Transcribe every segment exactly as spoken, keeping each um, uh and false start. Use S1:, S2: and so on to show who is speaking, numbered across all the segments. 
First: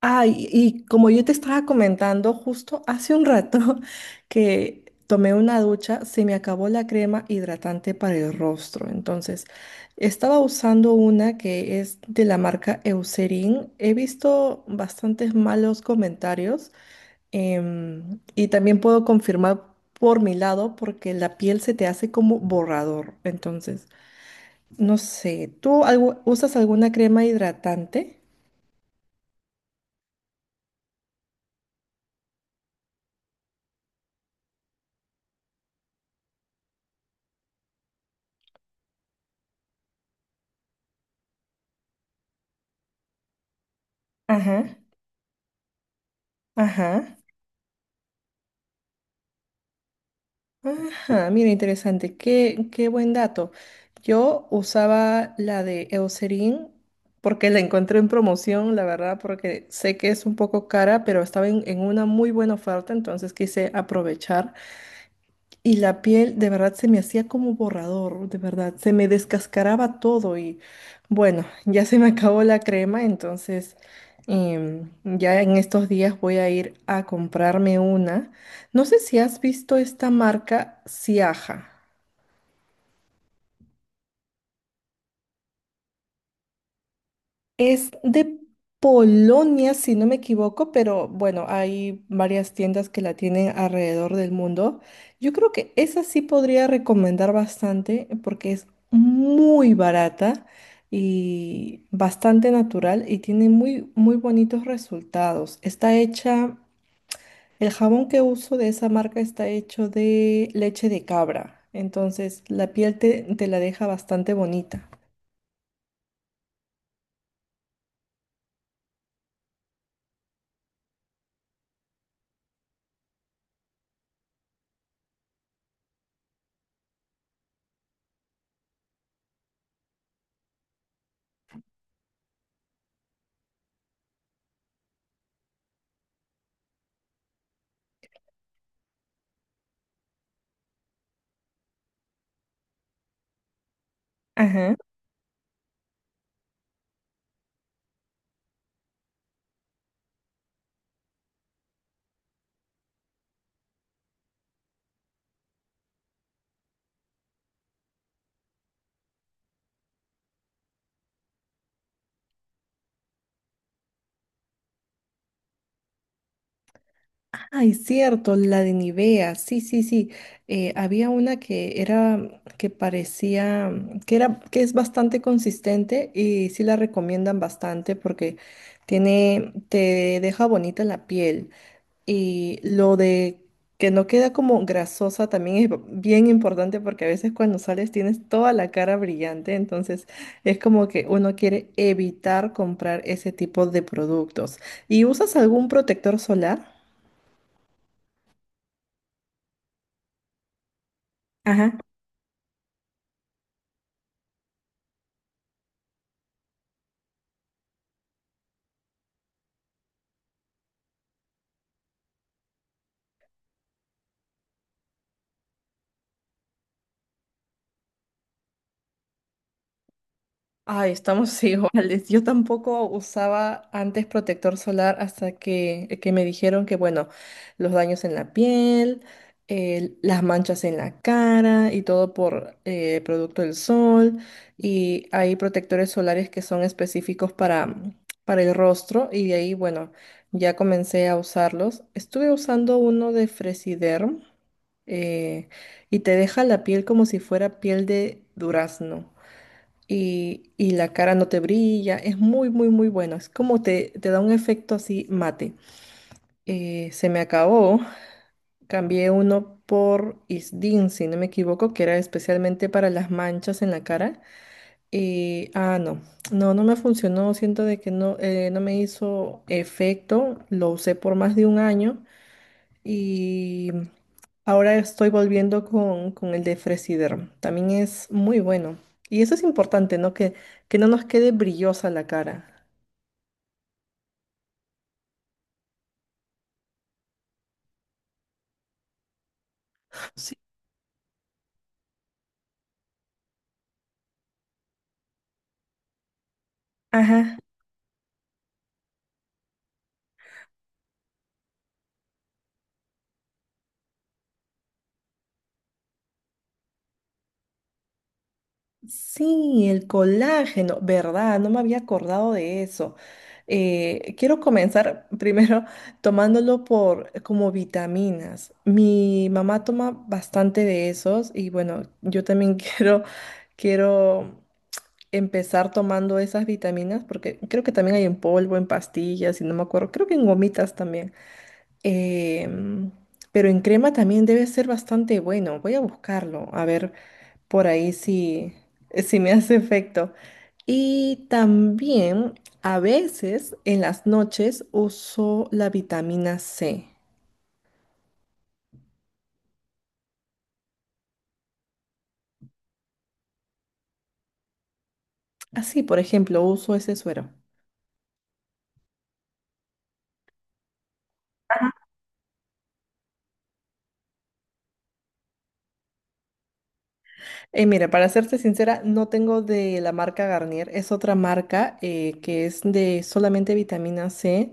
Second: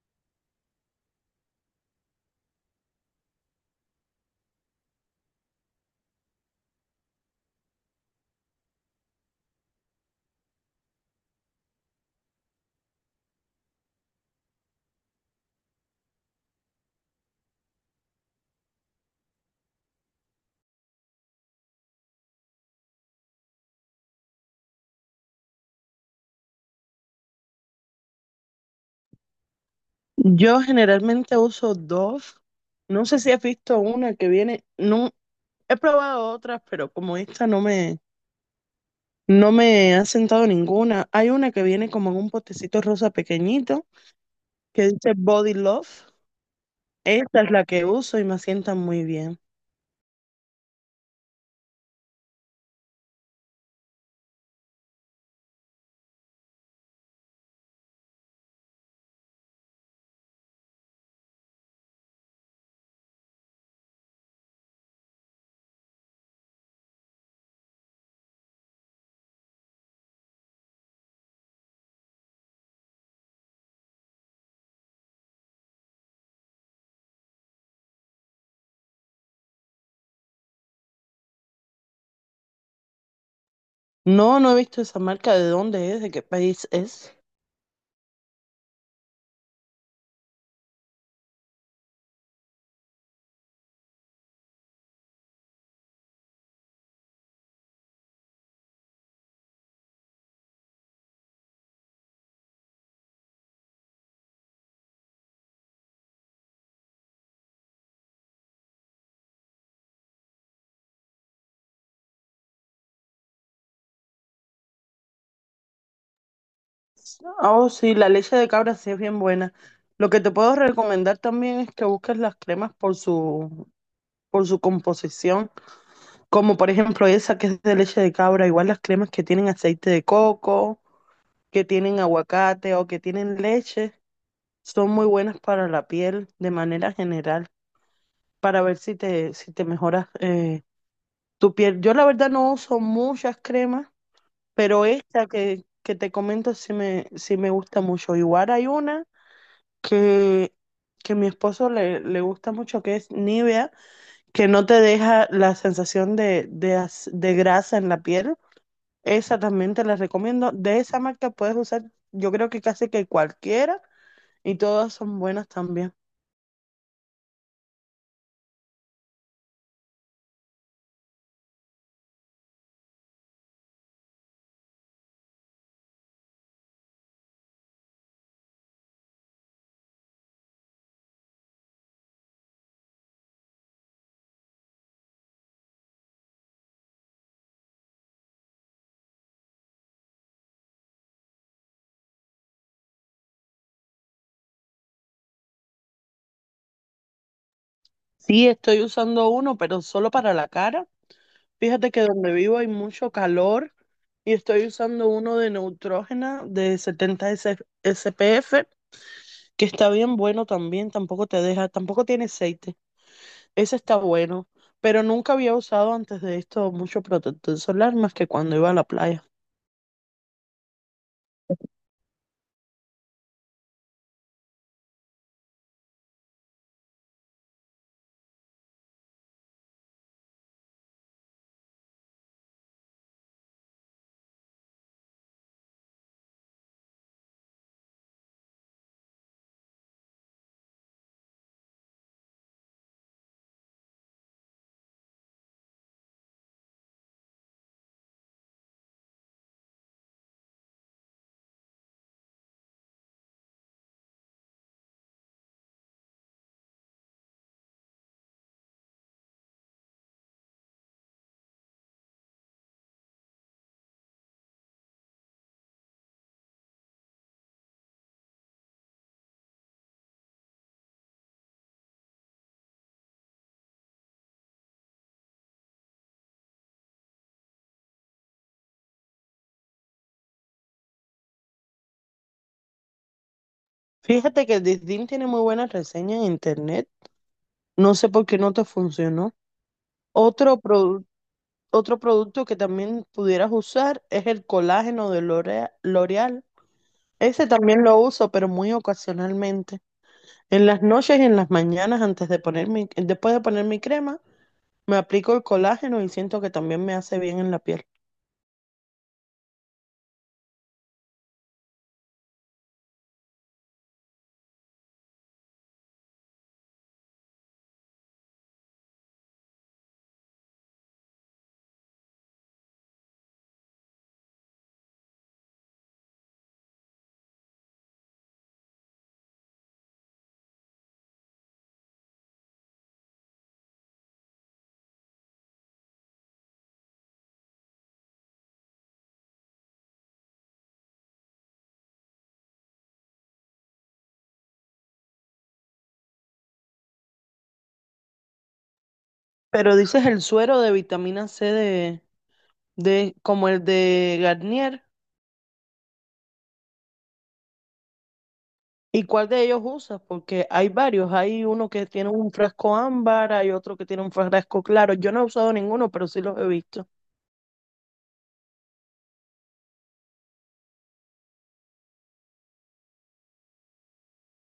S1: Ah, y, y como yo te estaba comentando justo hace un rato que tomé una ducha, se me acabó la crema hidratante para el rostro. Entonces, estaba usando una que es de la marca Eucerin. He visto bastantes malos comentarios em, y también puedo confirmar por mi lado porque la piel se te hace como borrador. Entonces, no sé, ¿tú algo- usas alguna crema hidratante?
S2: Yo generalmente uso dos. No sé si has visto una que viene. No, he probado otras, pero como esta no me, no me ha sentado ninguna. Hay una que viene como en un potecito rosa pequeñito
S1: Ajá,
S2: que dice Body Love.
S1: ajá.
S2: Esta es la que uso y me sienta muy bien.
S1: Ajá, mira, interesante. Qué, qué buen dato. Yo usaba la de Eucerin porque la encontré en promoción, la verdad, porque sé que es un poco cara, pero estaba en, en una muy buena oferta, entonces quise aprovechar. Y la piel de verdad se me hacía como borrador, de verdad, se me descascaraba todo y bueno, ya se me acabó la crema, entonces em, ya en estos días voy a ir a comprarme una. No sé si has visto esta marca Siaja.
S2: No, no he visto esa marca. ¿De dónde es? ¿De qué país es?
S1: Es de Polonia, si no me equivoco, pero bueno, hay varias tiendas que la tienen alrededor del mundo. Yo creo que esa sí podría recomendar bastante porque es muy barata y bastante natural y tiene muy, muy bonitos resultados. Está hecha, el jabón que uso de esa marca está hecho de leche de cabra, entonces la piel te, te la deja bastante bonita.
S2: Oh, sí, la leche de cabra sí es bien buena. Lo que te puedo recomendar también es que busques las cremas por su, por su composición. Como por ejemplo esa que es de leche de cabra, igual las cremas que tienen aceite de coco, que tienen aguacate o que tienen leche, son muy buenas para la piel de manera general, para ver si te, si te mejoras eh, tu piel. Yo la verdad no uso muchas cremas,
S1: Ajá.
S2: pero esta que, que te comento sí me, sí me gusta mucho. Igual hay una que, que mi esposo le, le gusta mucho, que es Nivea, que no te deja la sensación de, de, as- de grasa en la piel. Esa también te la recomiendo. De esa marca puedes usar, yo creo que casi que cualquiera y todas son buenas también.
S1: Ay, cierto, la de Nivea, sí, sí, sí. Eh, había una que era, que parecía, mm, que era, que es bastante consistente y sí la recomiendan bastante porque tiene, te deja bonita la piel. Y lo de que no queda como grasosa también es bien importante porque a veces cuando sales tienes toda la cara brillante, entonces es como que uno quiere evitar comprar ese tipo de productos. ¿Y usas algún protector solar?
S2: Sí, estoy usando uno, pero solo para la cara.
S1: Ajá.
S2: Fíjate que donde vivo hay mucho calor y estoy usando uno de Neutrógena de setenta S- s p f que está bien bueno también, tampoco te deja, tampoco tiene aceite. Ese está bueno, pero nunca había usado antes de esto mucho protector solar más que cuando iba a la playa.
S1: Ay, estamos iguales. Yo tampoco usaba antes protector solar hasta que, que me dijeron que, bueno, los daños en la piel, eh, las manchas en la cara y todo por eh, producto del sol. Y hay protectores solares que son específicos para, para el rostro y de ahí, bueno, ya comencé a usarlos. Estuve usando uno de Fresiderm eh, y te deja la piel como si fuera piel de durazno y, y la cara no te brilla. Es muy, muy, muy bueno. Es como te, te da un efecto así mate. Eh, se me acabó. Cambié uno por Isdin, si no me equivoco, que era especialmente para las manchas en la cara. Y, ah, no, no, no me funcionó. Siento de que no, eh, no me hizo efecto. Lo usé por más de un año. Y ahora estoy volviendo con, con el de Fresiderm. También es muy bueno. Y eso es importante, ¿no? Que, que no nos quede brillosa la cara.
S2: Fíjate que Disdin tiene muy buenas reseñas en internet. No sé por qué no te funcionó.
S1: Sí.
S2: Otro, produ- Otro producto que también pudieras usar es el colágeno de L'Orea- L'Oreal.
S1: Ajá.
S2: Ese también lo uso, pero muy ocasionalmente. En las noches y en las mañanas, antes de poner mi- después de poner mi crema, me aplico el colágeno y siento que también me hace bien en la piel.
S1: Sí, el colágeno, ¿verdad? No me había acordado de eso. Eh, quiero comenzar primero tomándolo por como vitaminas. Mi mamá toma bastante de esos y bueno, yo también quiero, quiero empezar tomando esas vitaminas, porque creo que también hay en polvo, en pastillas, y no me acuerdo, creo que en gomitas también. Em, pero en crema también debe ser bastante bueno. Voy a buscarlo, a ver por ahí si, si me hace efecto. Y también a veces en las noches uso la vitamina C.
S2: Pero dices el suero de vitamina ce de, de como el de Garnier.
S1: Así, por ejemplo, uso ese suero.
S2: ¿Y cuál de ellos usas? Porque hay varios. Hay uno que tiene un frasco ámbar, hay otro que tiene un frasco claro. Yo no he usado ninguno, pero sí los he visto.
S1: Eh, mira, para serte sincera, no tengo de la marca Garnier, es otra marca eh, que es de solamente vitamina C.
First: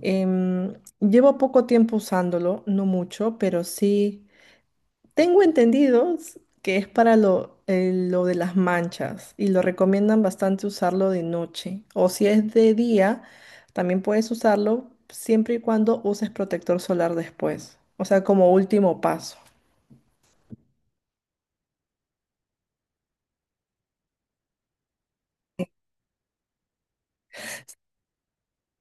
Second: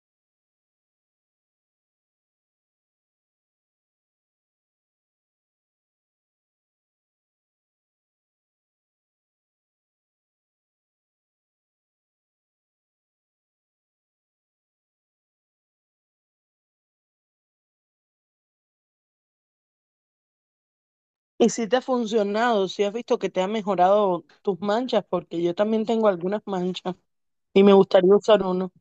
S1: Em, llevo poco tiempo usándolo, no mucho, pero sí tengo entendidos que es para lo, eh, lo de las manchas y lo recomiendan bastante usarlo de noche. O si es de día, también puedes usarlo siempre y cuando uses protector solar después, o sea, como último paso.
S2: ¿Y si te ha funcionado? ¿Si has visto que te ha mejorado tus manchas? Porque yo también tengo algunas manchas y me gustaría usar uno.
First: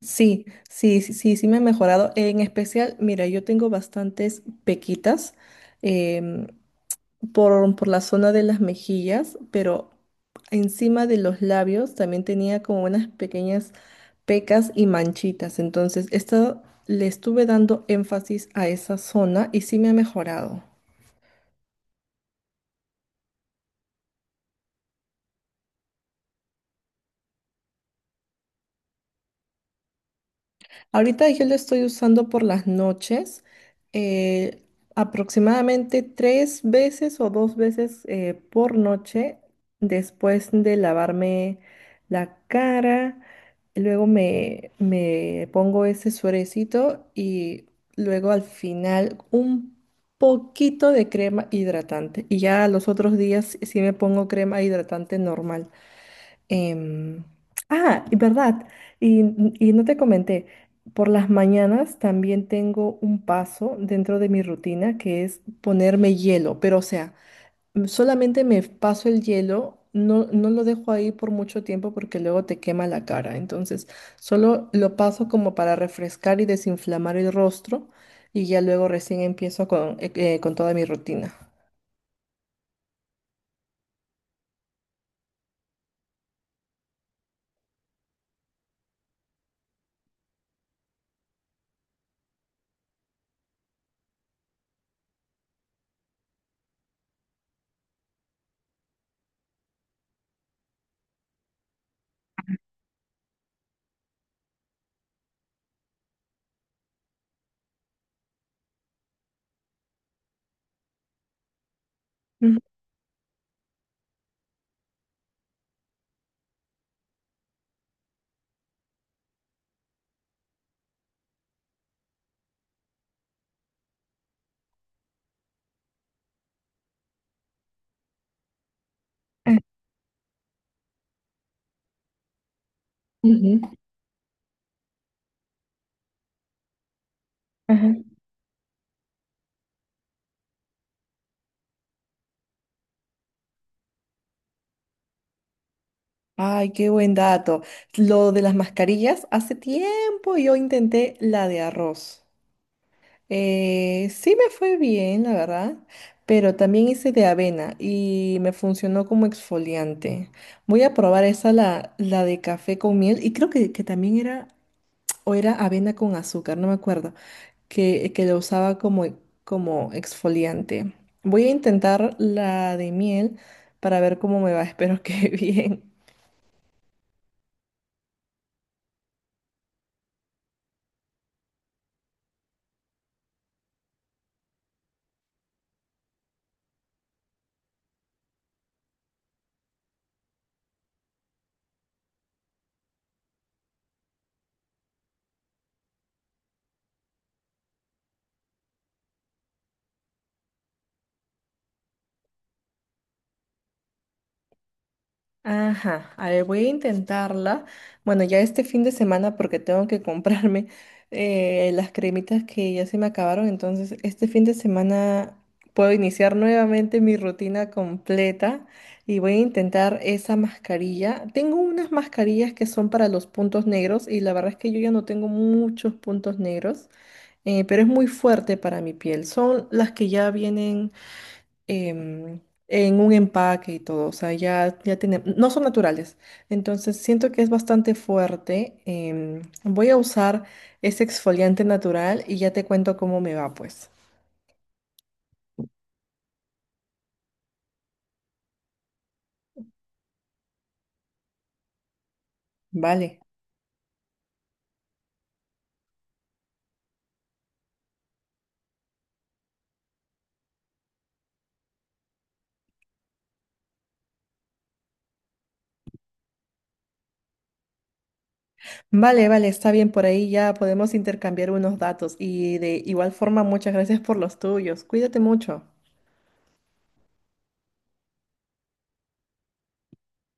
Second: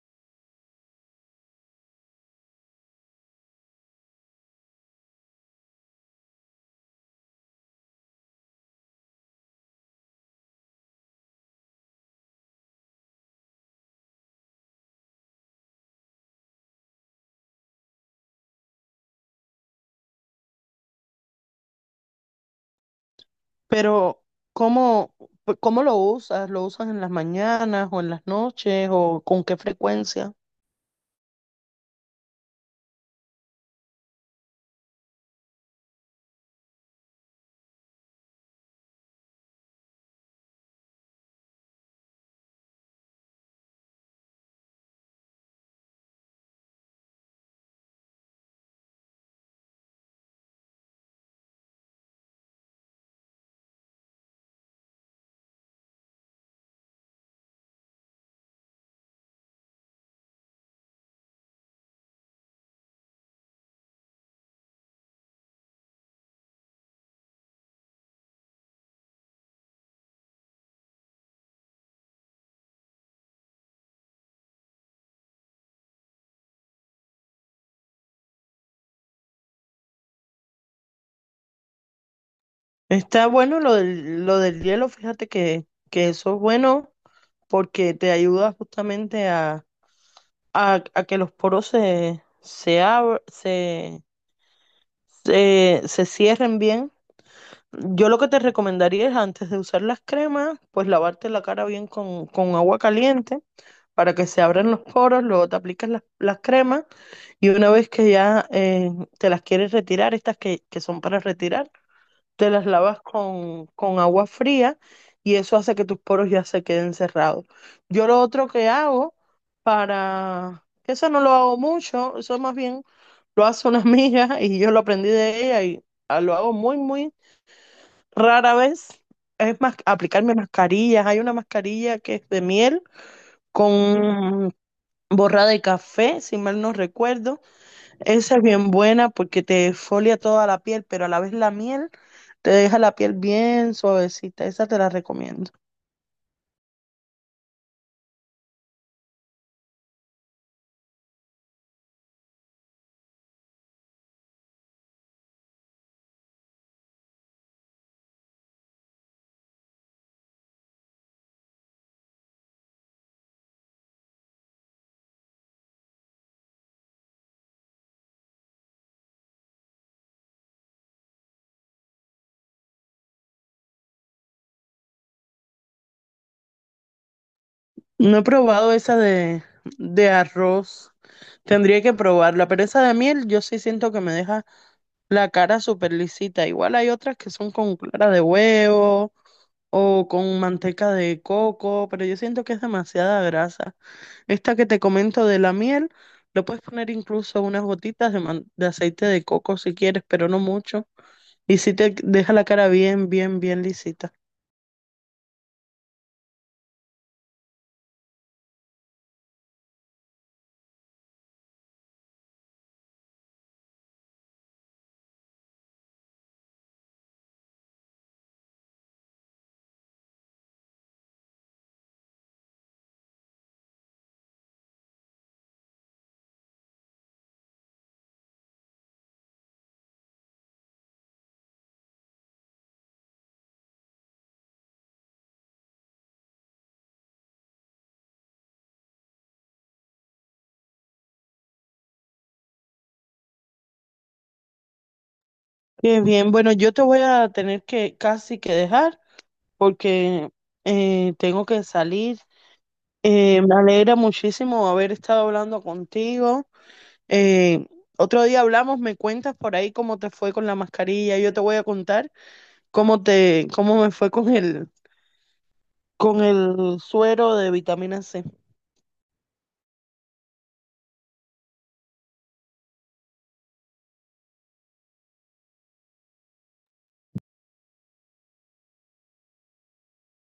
S1: Sí, sí, sí, sí, sí me ha mejorado. En especial, mira, yo tengo bastantes pequitas em, por, por la zona de las mejillas, pero encima de los labios también tenía como unas pequeñas pecas y manchitas. Entonces, esto le estuve dando énfasis a esa zona y sí me ha mejorado.
S2: Pero, ¿cómo, cómo lo usas? ¿Lo usas en las mañanas o en las noches o con qué frecuencia?
S1: Ahorita yo lo estoy usando por las noches, eh, aproximadamente tres veces o dos veces eh, por noche después de lavarme la cara. Luego me, me pongo ese suerecito y luego al final un poquito de crema hidratante. Y ya los otros días sí me pongo crema hidratante normal. Em, ah, y verdad, y, y no te comenté, por las mañanas también tengo un paso dentro de mi rutina que es ponerme hielo, pero o sea, m- solamente me paso el hielo, no, no lo dejo ahí por mucho tiempo porque luego te quema la cara, entonces solo lo paso como para refrescar y desinflamar el rostro y ya luego recién empiezo con, eh, eh, con toda mi rutina.
S2: Está bueno lo del, lo del hielo. Fíjate que, que eso es bueno porque te ayuda justamente a a, a que los poros se, se, abr- se, se, se cierren bien. Yo lo que te recomendaría es antes de usar las cremas, pues lavarte la cara bien con, con agua caliente para que se abran los poros, luego te aplicas las, las cremas y una vez que ya eh, te las quieres retirar, estas que, que son para retirar, te
S1: Ujú,
S2: las lavas con, con agua fría y eso hace que tus poros ya se queden cerrados. Yo lo otro que hago para, que eso no lo hago mucho, eso más bien lo hace una amiga y yo lo aprendí de ella y ah, lo hago muy, muy rara vez.
S1: eh,
S2: Es más, aplicarme mascarillas. Hay una mascarilla que es de miel
S1: Ujú,
S2: con borrada de café, si mal no recuerdo,
S1: ajá.
S2: esa es bien buena porque te exfolia toda la piel, pero a la vez la miel te deja la piel bien suavecita. Esa te la recomiendo.
S1: Ay, qué buen dato. Lo de las mascarillas, hace tiempo yo intenté la de arroz. Eh, sí me fue bien, la verdad, pero también hice de avena y me funcionó como exfoliante. Voy a probar esa, la, la de café con miel, y creo que, que también era, o era avena con azúcar, no me acuerdo, que, que lo usaba como, como exfoliante. Voy a intentar la de miel para ver cómo me va, espero que bien.
S2: No he probado esa de, de arroz. Tendría que probarla, pero esa de miel yo sí siento que me deja la cara súper lisita. Igual hay otras que son con clara de huevo o con manteca de coco, pero yo siento que es demasiada grasa. Esta que te comento de la miel, le puedes poner incluso unas gotitas de, man- de aceite de coco si quieres, pero no mucho. Y si te deja la cara bien, bien, bien lisita.
S1: Ajá, a ver, voy a intentarla. Bueno, ya este fin de semana porque tengo que comprarme eh, las cremitas que ya se me acabaron, entonces este fin de semana puedo iniciar nuevamente mi rutina completa y voy a intentar esa mascarilla. Tengo unas mascarillas que son para los puntos negros y la verdad es que yo ya no tengo muchos puntos negros, eh, pero es muy fuerte para mi piel. Son las que ya vienen em, en un empaque y todo, o sea, ya, ya tiene, no son naturales. Entonces, siento que es bastante fuerte. em, voy a usar ese exfoliante natural y ya te cuento cómo me va, pues.
S2: Qué bien. Bueno, yo te voy a tener que casi que dejar porque eh, tengo que salir.
S1: Vale.
S2: Eh, me alegra muchísimo haber estado hablando contigo. Eh, Otro día hablamos, me cuentas por ahí cómo te fue con la mascarilla. Yo te voy a contar cómo te, cómo me fue con el, con el suero de vitamina C.
S1: Vale, vale, está bien, por ahí ya podemos intercambiar unos datos y de igual forma, muchas gracias por los tuyos. Cuídate mucho.